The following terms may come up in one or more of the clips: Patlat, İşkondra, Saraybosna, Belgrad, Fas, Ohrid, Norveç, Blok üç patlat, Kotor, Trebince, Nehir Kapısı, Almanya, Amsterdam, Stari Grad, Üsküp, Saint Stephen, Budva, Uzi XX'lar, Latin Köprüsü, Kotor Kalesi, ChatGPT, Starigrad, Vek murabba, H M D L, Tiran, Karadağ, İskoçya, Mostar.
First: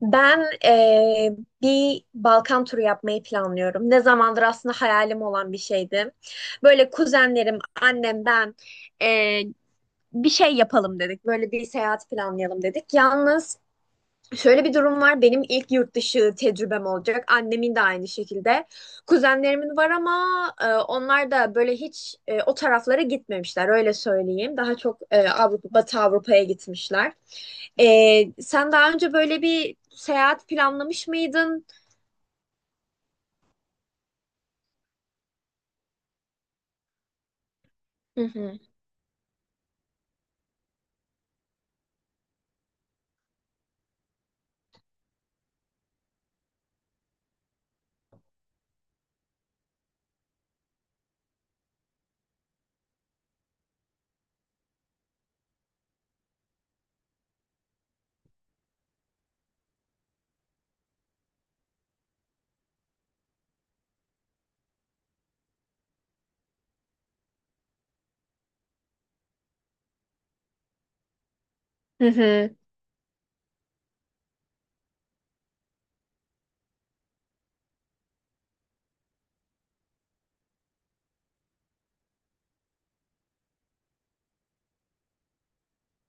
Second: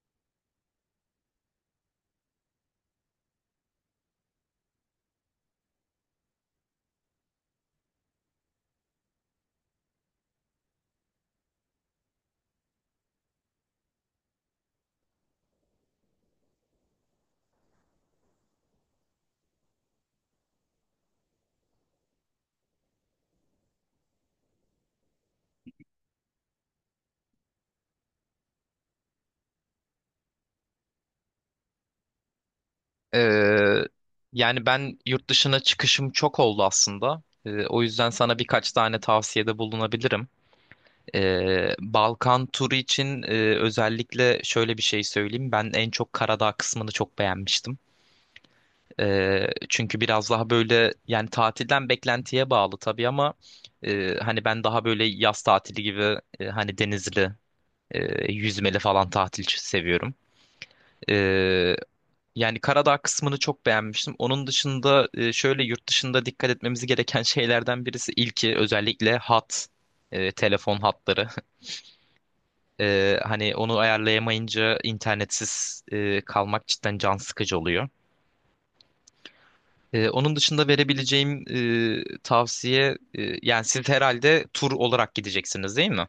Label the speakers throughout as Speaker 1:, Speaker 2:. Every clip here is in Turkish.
Speaker 1: Ben bir Balkan turu yapmayı planlıyorum. Ne zamandır aslında hayalim olan bir şeydi. Böyle kuzenlerim, annem, ben eee, bir şey yapalım dedik. Böyle bir seyahat planlayalım dedik. Yalnız şöyle bir durum var. Benim ilk yurt dışı tecrübem olacak. Annemin de aynı şekilde. Kuzenlerimin var ama onlar da böyle hiç o taraflara gitmemişler. Öyle söyleyeyim. Daha çok Avrupa, Batı Avrupa'ya gitmişler. E, Sen daha önce böyle bir seyahat planlamış mıydın?
Speaker 2: Ee, Yani ben yurt dışına çıkışım çok oldu aslında. O yüzden
Speaker 1: Hı
Speaker 2: sana
Speaker 1: hı.
Speaker 2: birkaç tane tavsiyede bulunabilirim. Balkan turu için özellikle şöyle bir şey söyleyeyim. Ben en çok Karadağ kısmını çok beğenmiştim. Çünkü biraz daha böyle yani tatilden beklentiye bağlı tabii ama hani ben daha böyle yaz tatili gibi hani denizli, yüzmeli falan tatil seviyorum. Yani Karadağ kısmını çok beğenmiştim. Onun dışında şöyle yurt dışında dikkat etmemiz gereken şeylerden birisi ilki özellikle telefon hatları.
Speaker 1: Hı hı.
Speaker 2: Hani onu ayarlayamayınca internetsiz kalmak cidden can sıkıcı oluyor. Onun dışında verebileceğim tavsiye yani siz herhalde tur olarak gideceksiniz, değil mi?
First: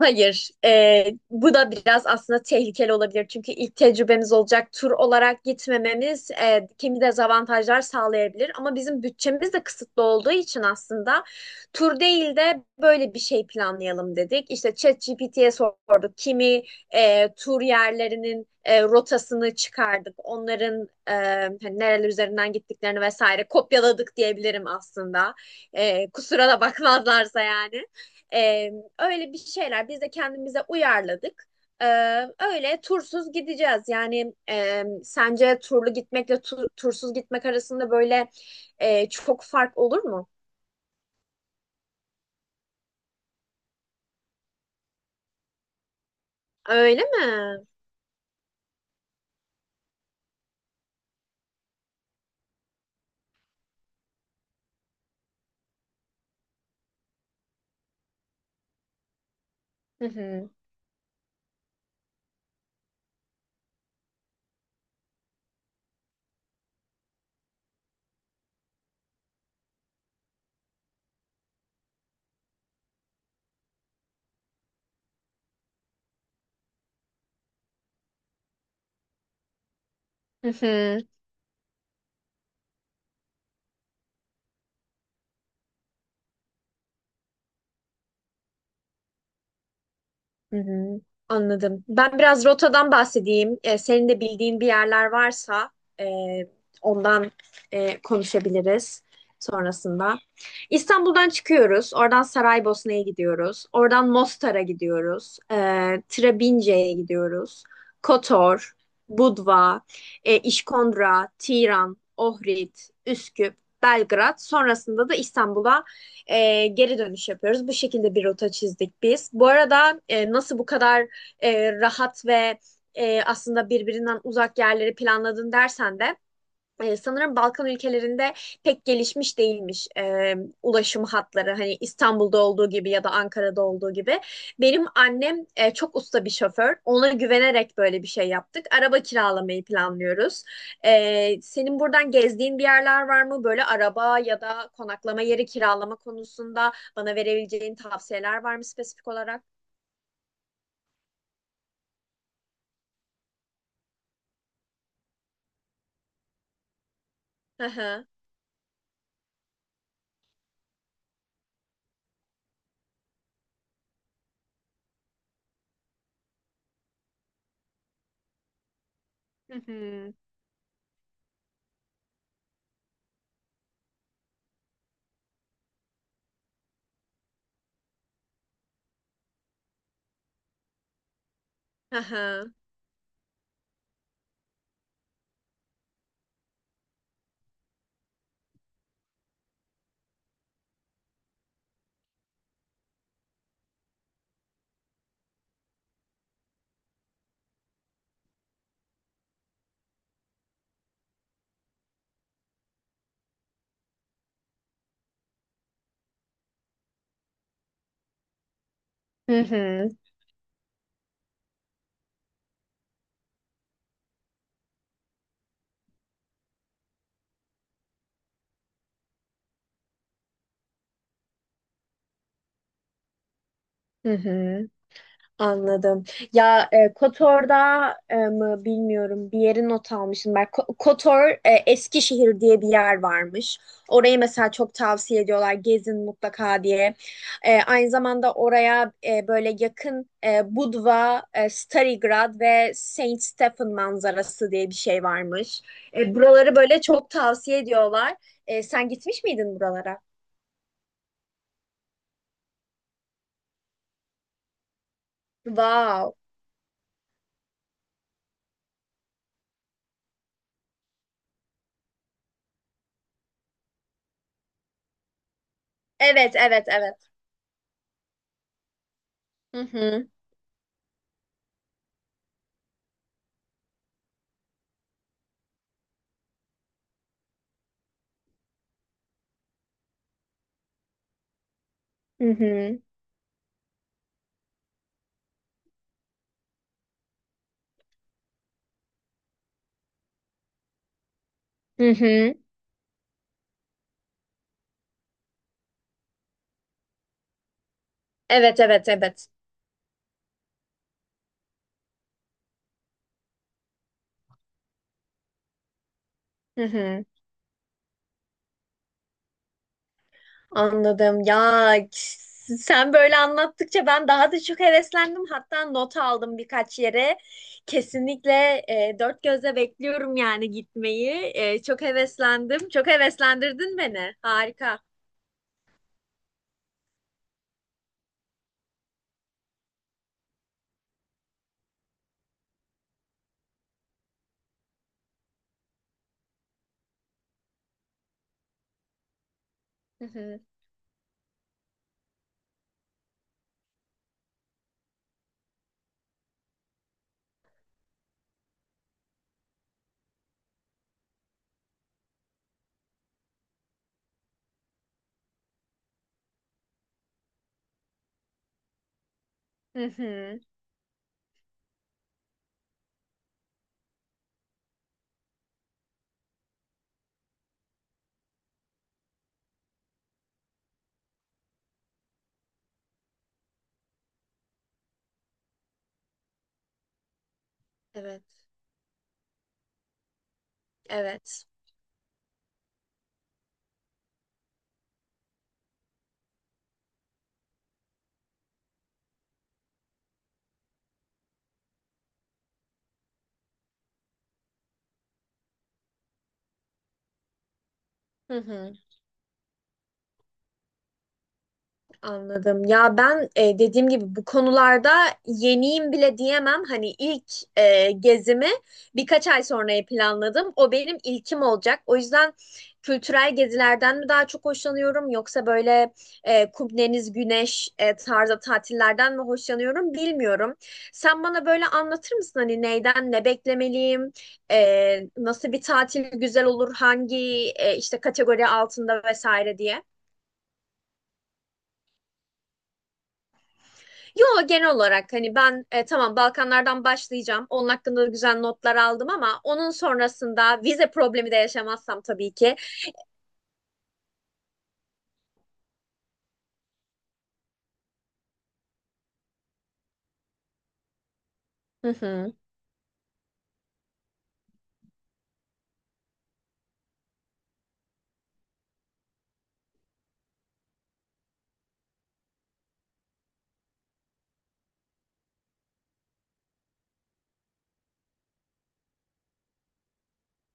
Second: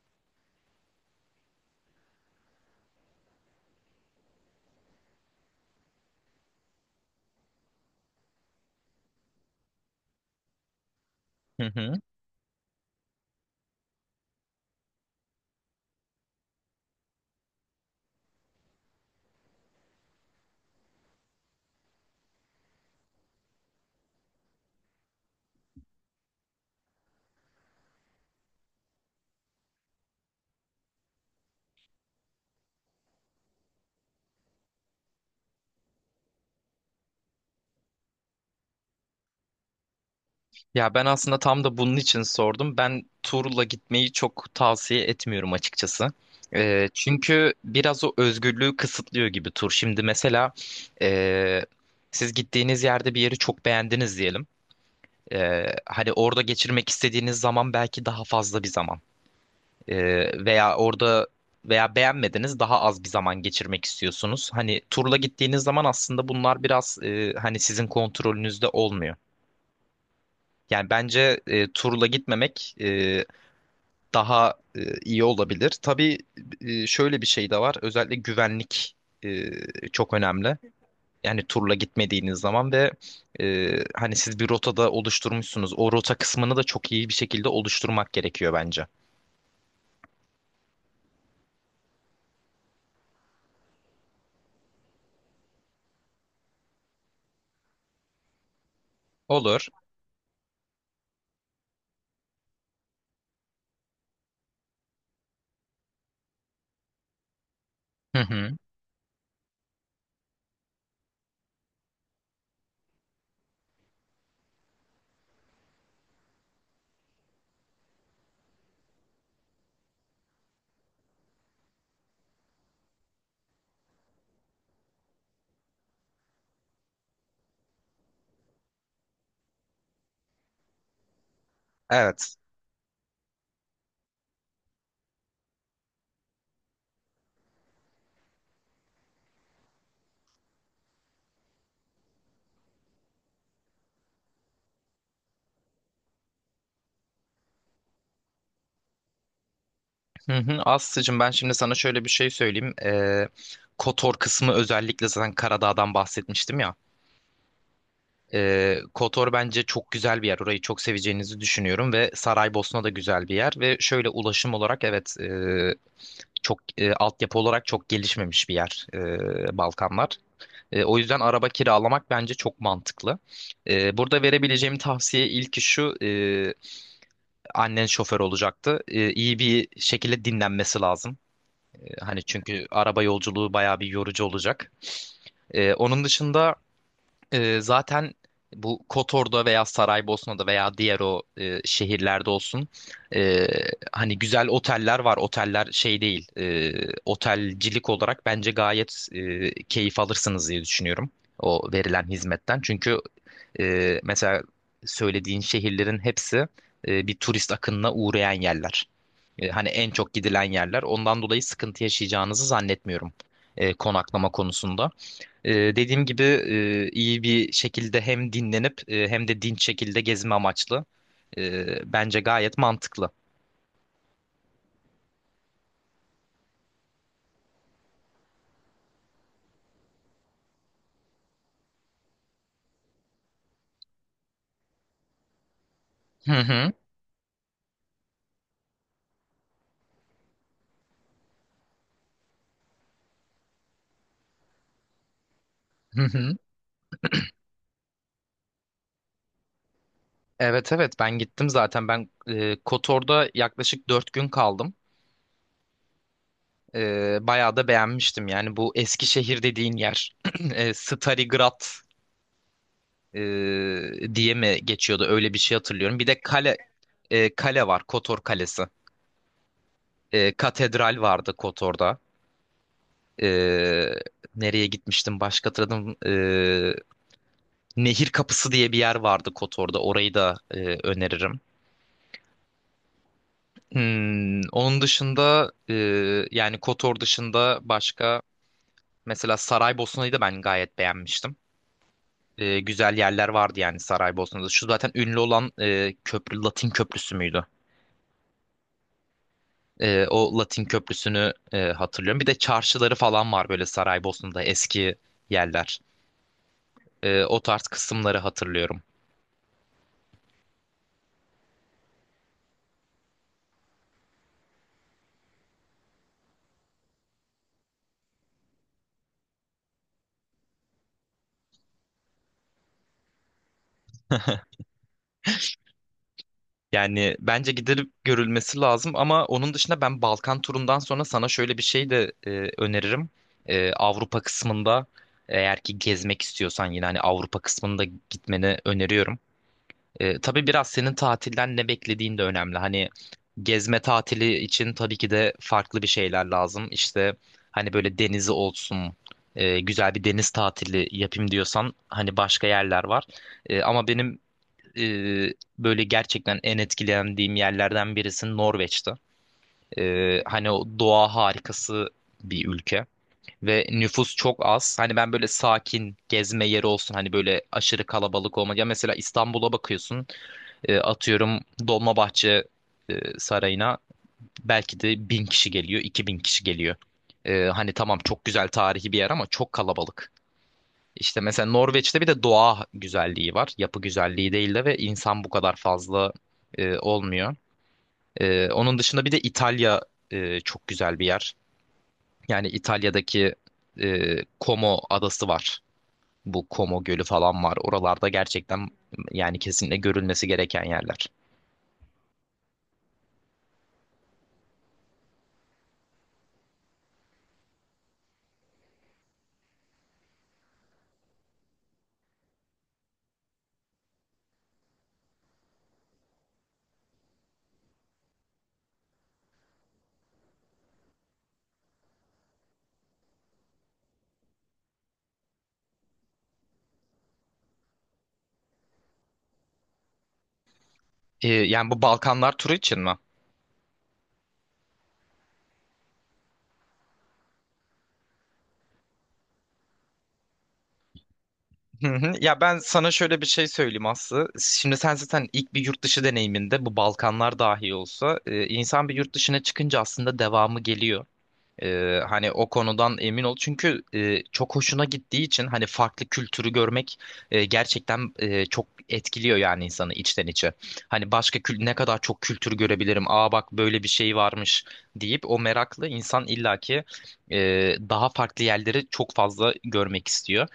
Speaker 1: Hayır, bu da biraz aslında tehlikeli olabilir. Çünkü ilk tecrübemiz olacak tur olarak gitmememiz kimi dezavantajlar sağlayabilir. Ama bizim bütçemiz de kısıtlı olduğu için aslında
Speaker 2: Hı hı.
Speaker 1: tur değil de böyle bir şey planlayalım dedik. İşte ChatGPT'ye sorduk. Kimi tur yerlerinin rotasını çıkardık. Onların hani nereler üzerinden gittiklerini vesaire kopyaladık diyebilirim aslında. Kusura da bakmazlarsa yani. E, Öyle bir şeyler biz de kendimize uyarladık. Ee, Öyle tursuz gideceğiz. Yani sence turlu gitmekle tursuz gitmek arasında böyle çok fark olur mu?
Speaker 2: Ya ben aslında tam da bunun için sordum. Ben turla gitmeyi çok tavsiye etmiyorum açıkçası.
Speaker 1: Öyle
Speaker 2: Çünkü
Speaker 1: mi?
Speaker 2: biraz o özgürlüğü kısıtlıyor gibi tur. Şimdi mesela ee, siz gittiğiniz yerde bir yeri çok beğendiniz diyelim. Hani orada geçirmek istediğiniz zaman belki daha fazla bir zaman.
Speaker 1: Hı hı.
Speaker 2: Veya orada veya beğenmediniz daha az bir zaman geçirmek istiyorsunuz. Hani turla gittiğiniz zaman aslında bunlar biraz hani sizin kontrolünüzde olmuyor. Yani bence turla gitmemek daha iyi olabilir. Tabii şöyle bir şey de var. Özellikle güvenlik e, çok
Speaker 1: Hı
Speaker 2: önemli.
Speaker 1: hı.
Speaker 2: Yani turla gitmediğiniz zaman ve hani siz bir rotada oluşturmuşsunuz. O rota kısmını da çok iyi bir şekilde oluşturmak gerekiyor bence.
Speaker 1: Hı hı, anladım. Ben biraz rotadan bahsedeyim. Senin de bildiğin bir yerler varsa e, ondan konuşabiliriz
Speaker 2: Olur.
Speaker 1: sonrasında. İstanbul'dan çıkıyoruz. Oradan Saraybosna'ya gidiyoruz. Oradan Mostar'a gidiyoruz. Trebince'ye gidiyoruz.
Speaker 2: Hı hı.
Speaker 1: Kotor, Budva, İşkondra, Tiran, Ohrid, Üsküp, Belgrad. Sonrasında da İstanbul'a geri dönüş yapıyoruz. Bu şekilde bir rota çizdik biz. Bu arada nasıl bu kadar rahat ve aslında birbirinden uzak yerleri planladın dersen de sanırım Balkan ülkelerinde pek gelişmiş değilmiş ulaşım hatları. Hani
Speaker 2: Evet.
Speaker 1: İstanbul'da olduğu gibi ya da Ankara'da olduğu gibi. Benim annem çok usta bir şoför. Ona güvenerek böyle bir şey yaptık. Araba kiralamayı planlıyoruz. Senin buradan gezdiğin bir yerler var mı? Böyle araba ya da konaklama yeri kiralama konusunda bana verebileceğin tavsiyeler var mı spesifik olarak?
Speaker 2: Hı hı. Aslı'cığım, ben şimdi sana şöyle bir şey söyleyeyim. Kotor kısmı özellikle zaten Karadağ'dan bahsetmiştim ya.
Speaker 1: Hı hı.
Speaker 2: Kotor bence çok güzel bir yer. Orayı çok seveceğinizi düşünüyorum ve Saraybosna da güzel bir yer ve şöyle ulaşım olarak evet çok altyapı olarak çok gelişmemiş bir yer
Speaker 1: Hı
Speaker 2: Balkanlar.
Speaker 1: hı.
Speaker 2: O yüzden araba kiralamak bence çok mantıklı. Burada verebileceğim tavsiye ilki şu, annen şoför olacaktı. İyi bir şekilde dinlenmesi lazım.
Speaker 1: Hı
Speaker 2: Hani
Speaker 1: hı.
Speaker 2: çünkü araba yolculuğu bayağı bir yorucu olacak. Onun dışında. Zaten bu Kotor'da veya Saraybosna'da veya diğer o şehirlerde olsun, e, hani güzel oteller var. Oteller şey değil, otelcilik olarak bence gayet keyif alırsınız diye düşünüyorum o verilen hizmetten. Çünkü mesela söylediğin şehirlerin hepsi bir turist akınına uğrayan yerler.
Speaker 1: Hı
Speaker 2: Hani
Speaker 1: hı.
Speaker 2: en çok gidilen yerler. Ondan dolayı sıkıntı yaşayacağınızı zannetmiyorum konaklama konusunda. Dediğim gibi iyi bir şekilde hem dinlenip hem de dinç şekilde gezme amaçlı. Bence gayet mantıklı.
Speaker 1: Hı hı. Anladım. Ya KOTOR'da mı bilmiyorum bir yeri not almışım. Ben KOTOR Eskişehir diye bir yer varmış. Orayı mesela çok tavsiye ediyorlar gezin
Speaker 2: Hı
Speaker 1: mutlaka
Speaker 2: hı.
Speaker 1: diye. Aynı zamanda oraya böyle yakın Budva, Starigrad ve Saint Stephen manzarası diye bir şey varmış.
Speaker 2: Hı hı.
Speaker 1: Buraları böyle çok tavsiye ediyorlar. Sen gitmiş miydin buralara?
Speaker 2: Evet, evet, ben gittim zaten. Ben Kotor'da yaklaşık 4 gün kaldım.
Speaker 1: Wow.
Speaker 2: Bayağı da beğenmiştim. Yani bu Eskişehir dediğin yer. Stari Grad e, diye mi geçiyordu? Öyle bir şey hatırlıyorum. Bir de
Speaker 1: Evet, evet, evet.
Speaker 2: kale var. Kotor Kalesi.
Speaker 1: Hı hı.
Speaker 2: Katedral vardı Kotor'da. Ee, Nereye gitmiştim başka hatırladım. Nehir Kapısı diye bir yer vardı Kotor'da. Orayı da öneririm.
Speaker 1: Hı hı.
Speaker 2: Onun dışında yani Kotor dışında başka mesela Saraybosna'yı da ben gayet beğenmiştim.
Speaker 1: Hı hı.
Speaker 2: Güzel yerler vardı yani Saraybosna'da. Şu zaten ünlü olan köprü Latin Köprüsü müydü?
Speaker 1: Evet, evet, evet.
Speaker 2: O Latin Köprüsü'nü hatırlıyorum. Bir de çarşıları falan var böyle Saraybosna'da eski yerler.
Speaker 1: Hı hı.
Speaker 2: O tarz kısımları hatırlıyorum.
Speaker 1: Anladım. Ya k- sen böyle anlattıkça ben daha da çok heveslendim. Hatta not aldım birkaç yere. Kesinlikle dört gözle bekliyorum yani gitmeyi. Çok heveslendim. Çok heveslendirdin beni. Harika.
Speaker 2: Yani bence gidilip görülmesi lazım, ama onun dışında ben Balkan turundan sonra sana şöyle bir şey de öneririm. Avrupa kısmında eğer ki gezmek istiyorsan yine hani Avrupa kısmında gitmeni öneriyorum.
Speaker 1: Hı hı.
Speaker 2: Tabii biraz senin tatilden ne beklediğin de önemli. Hani gezme tatili için tabii ki de farklı bir şeyler lazım. İşte hani böyle denizi olsun, güzel bir deniz tatili yapayım diyorsan hani başka yerler var. Ama benim e, böyle gerçekten en etkilendiğim yerlerden birisi Norveç'ti.
Speaker 1: Hı hı.
Speaker 2: Hani o doğa harikası bir ülke ve nüfus çok az. Hani ben böyle sakin gezme yeri olsun, hani böyle aşırı kalabalık olmadı. Ya mesela İstanbul'a bakıyorsun, atıyorum Dolmabahçe Sarayı'na belki de 1.000 kişi geliyor, 2.000 kişi geliyor. Hani tamam
Speaker 1: Evet.
Speaker 2: çok güzel tarihi bir yer ama çok kalabalık. İşte
Speaker 1: Evet.
Speaker 2: mesela Norveç'te bir de doğa güzelliği var. Yapı güzelliği değil de ve insan bu kadar fazla olmuyor. Onun dışında bir de İtalya çok güzel bir yer. Yani İtalya'daki Como adası var. Bu Como Gölü falan var. Oralarda
Speaker 1: Hı
Speaker 2: gerçekten
Speaker 1: hı.
Speaker 2: yani kesinlikle görülmesi gereken yerler.
Speaker 1: Anladım. Ya ben dediğim gibi bu konularda yeniyim bile diyemem. Hani ilk gezimi birkaç ay sonraya planladım. O benim ilkim olacak. O yüzden kültürel gezilerden mi daha çok hoşlanıyorum yoksa böyle kum, deniz, güneş tarzı tatillerden mi hoşlanıyorum bilmiyorum. Sen bana böyle anlatır mısın hani neyden ne beklemeliyim? Nasıl bir tatil güzel olur? Hangi işte kategori altında vesaire diye?
Speaker 2: Yani bu Balkanlar turu için mi?
Speaker 1: Yo genel olarak hani ben tamam Balkanlardan başlayacağım. Onun hakkında da güzel notlar aldım ama onun sonrasında vize problemi de
Speaker 2: Hı
Speaker 1: yaşamazsam
Speaker 2: hı.
Speaker 1: tabii
Speaker 2: Ya
Speaker 1: ki.
Speaker 2: ben sana şöyle bir şey söyleyeyim Aslı. Şimdi sen zaten ilk bir yurt dışı deneyiminde bu Balkanlar dahi olsa insan bir yurt dışına çıkınca aslında devamı geliyor.
Speaker 1: Hı
Speaker 2: Hani
Speaker 1: hı.
Speaker 2: o konudan emin ol. Çünkü çok hoşuna gittiği için hani farklı kültürü görmek gerçekten çok etkiliyor yani insanı içten içe. Hani başka ne kadar çok kültür görebilirim. Aa bak böyle bir şey varmış deyip o meraklı insan illaki daha farklı yerleri çok fazla görmek istiyor.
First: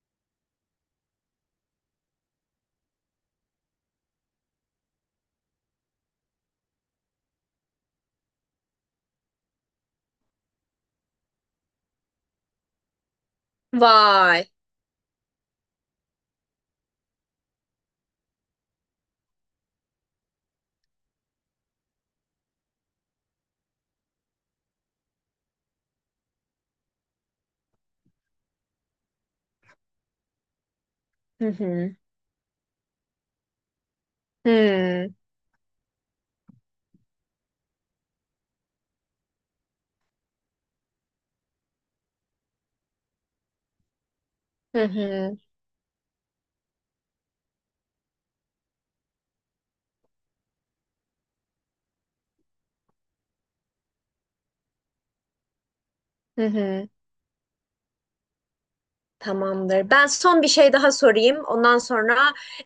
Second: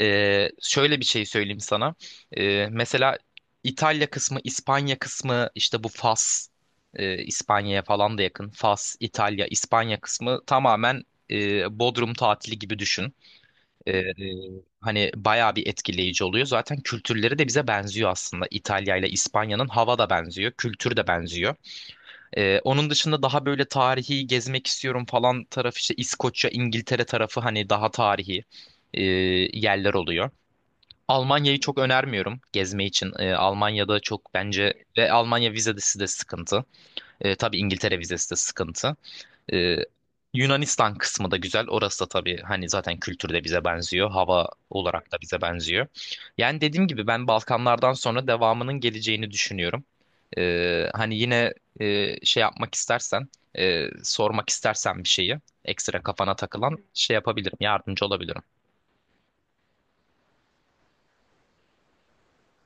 Speaker 2: Şöyle bir şey söyleyeyim sana. Mesela İtalya kısmı, İspanya kısmı, işte bu Fas, İspanya'ya falan da yakın. Fas, İtalya, İspanya kısmı tamamen Bodrum tatili gibi düşün. Ee, e,
Speaker 1: Vay.
Speaker 2: Hani bayağı bir etkileyici oluyor. Zaten kültürleri de bize benziyor aslında. İtalya ile İspanya'nın hava da benziyor, kültür de benziyor. Onun dışında daha böyle tarihi gezmek istiyorum falan tarafı işte İskoçya, İngiltere tarafı hani daha tarihi e, yerler oluyor.
Speaker 1: Hı
Speaker 2: Almanya'yı çok
Speaker 1: hı.
Speaker 2: önermiyorum gezme için. Almanya'da çok
Speaker 1: Hı
Speaker 2: bence ve
Speaker 1: hı.
Speaker 2: Almanya vizesi de sıkıntı. Tabii İngiltere vizesi de sıkıntı. Ee, Yunanistan kısmı da güzel. Orası da tabii hani zaten kültürde bize benziyor. Hava
Speaker 1: Hı
Speaker 2: olarak da
Speaker 1: hı.
Speaker 2: bize benziyor. Yani dediğim gibi ben Balkanlardan sonra devamının geleceğini düşünüyorum. Hani yine şey yapmak istersen, sormak istersen bir şeyi, ekstra kafana
Speaker 1: Hı
Speaker 2: takılan
Speaker 1: hı.
Speaker 2: şey yapabilirim, yardımcı olabilirim.
Speaker 1: Tamamdır. Ben son bir şey daha sorayım. Ondan sonra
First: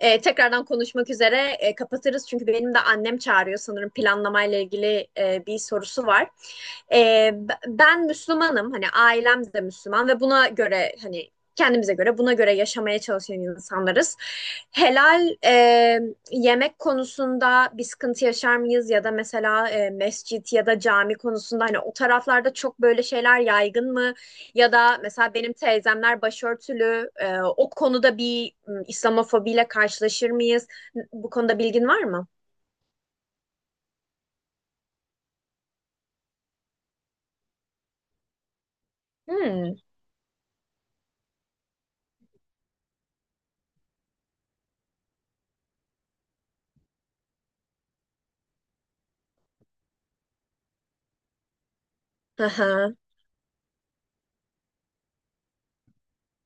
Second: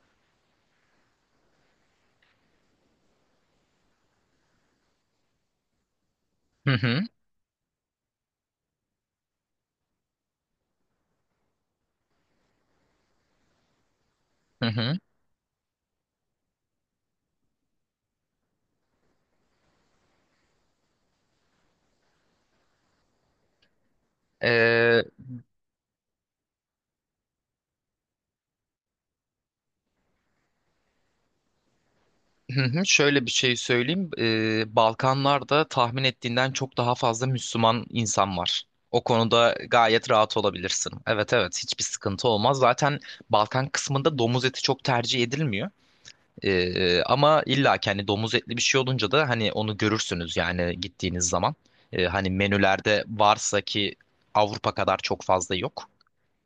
Speaker 1: tekrardan konuşmak üzere kapatırız. Çünkü benim de annem çağırıyor sanırım planlamayla ilgili bir sorusu var.
Speaker 2: Hı hı,
Speaker 1: Ben Müslümanım. Hani ailem de Müslüman ve buna göre hani kendimize göre buna göre yaşamaya çalışan insanlarız.
Speaker 2: hı hı.
Speaker 1: Helal yemek konusunda bir sıkıntı yaşar mıyız? Ya da mesela mescit ya da cami konusunda hani o taraflarda çok böyle şeyler yaygın mı? Ya da
Speaker 2: Ee,
Speaker 1: mesela benim teyzemler başörtülü. O konuda İslamofobiyle karşılaşır mıyız? Bu konuda bilgin var mı?
Speaker 2: Hı hı. Şöyle bir şey söyleyeyim. Balkanlarda tahmin ettiğinden çok daha fazla Müslüman insan var. O konuda
Speaker 1: Hmm.
Speaker 2: gayet rahat olabilirsin. Evet, evet, hiçbir sıkıntı olmaz. Zaten Balkan kısmında domuz eti çok tercih edilmiyor. Ama illa ki hani domuz etli bir şey olunca da hani onu görürsünüz yani gittiğiniz zaman. Hani
Speaker 1: Aha.
Speaker 2: menülerde varsa ki Avrupa kadar çok fazla yok.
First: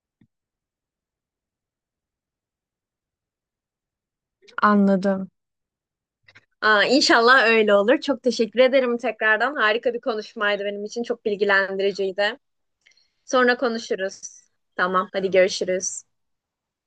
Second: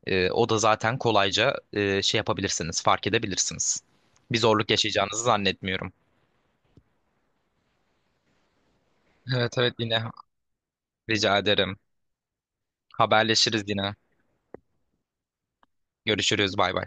Speaker 2: O da zaten kolayca şey yapabilirsiniz, fark edebilirsiniz. Bir zorluk yaşayacağınızı
Speaker 1: Anladım.
Speaker 2: zannetmiyorum.
Speaker 1: Aa, inşallah öyle olur. Çok teşekkür ederim tekrardan.
Speaker 2: Evet, evet,
Speaker 1: Harika bir
Speaker 2: yine
Speaker 1: konuşmaydı benim için. Çok
Speaker 2: rica ederim.
Speaker 1: bilgilendiriciydi. Sonra
Speaker 2: Haberleşiriz yine.
Speaker 1: konuşuruz. Tamam, hadi görüşürüz.
Speaker 2: Görüşürüz, bay bay.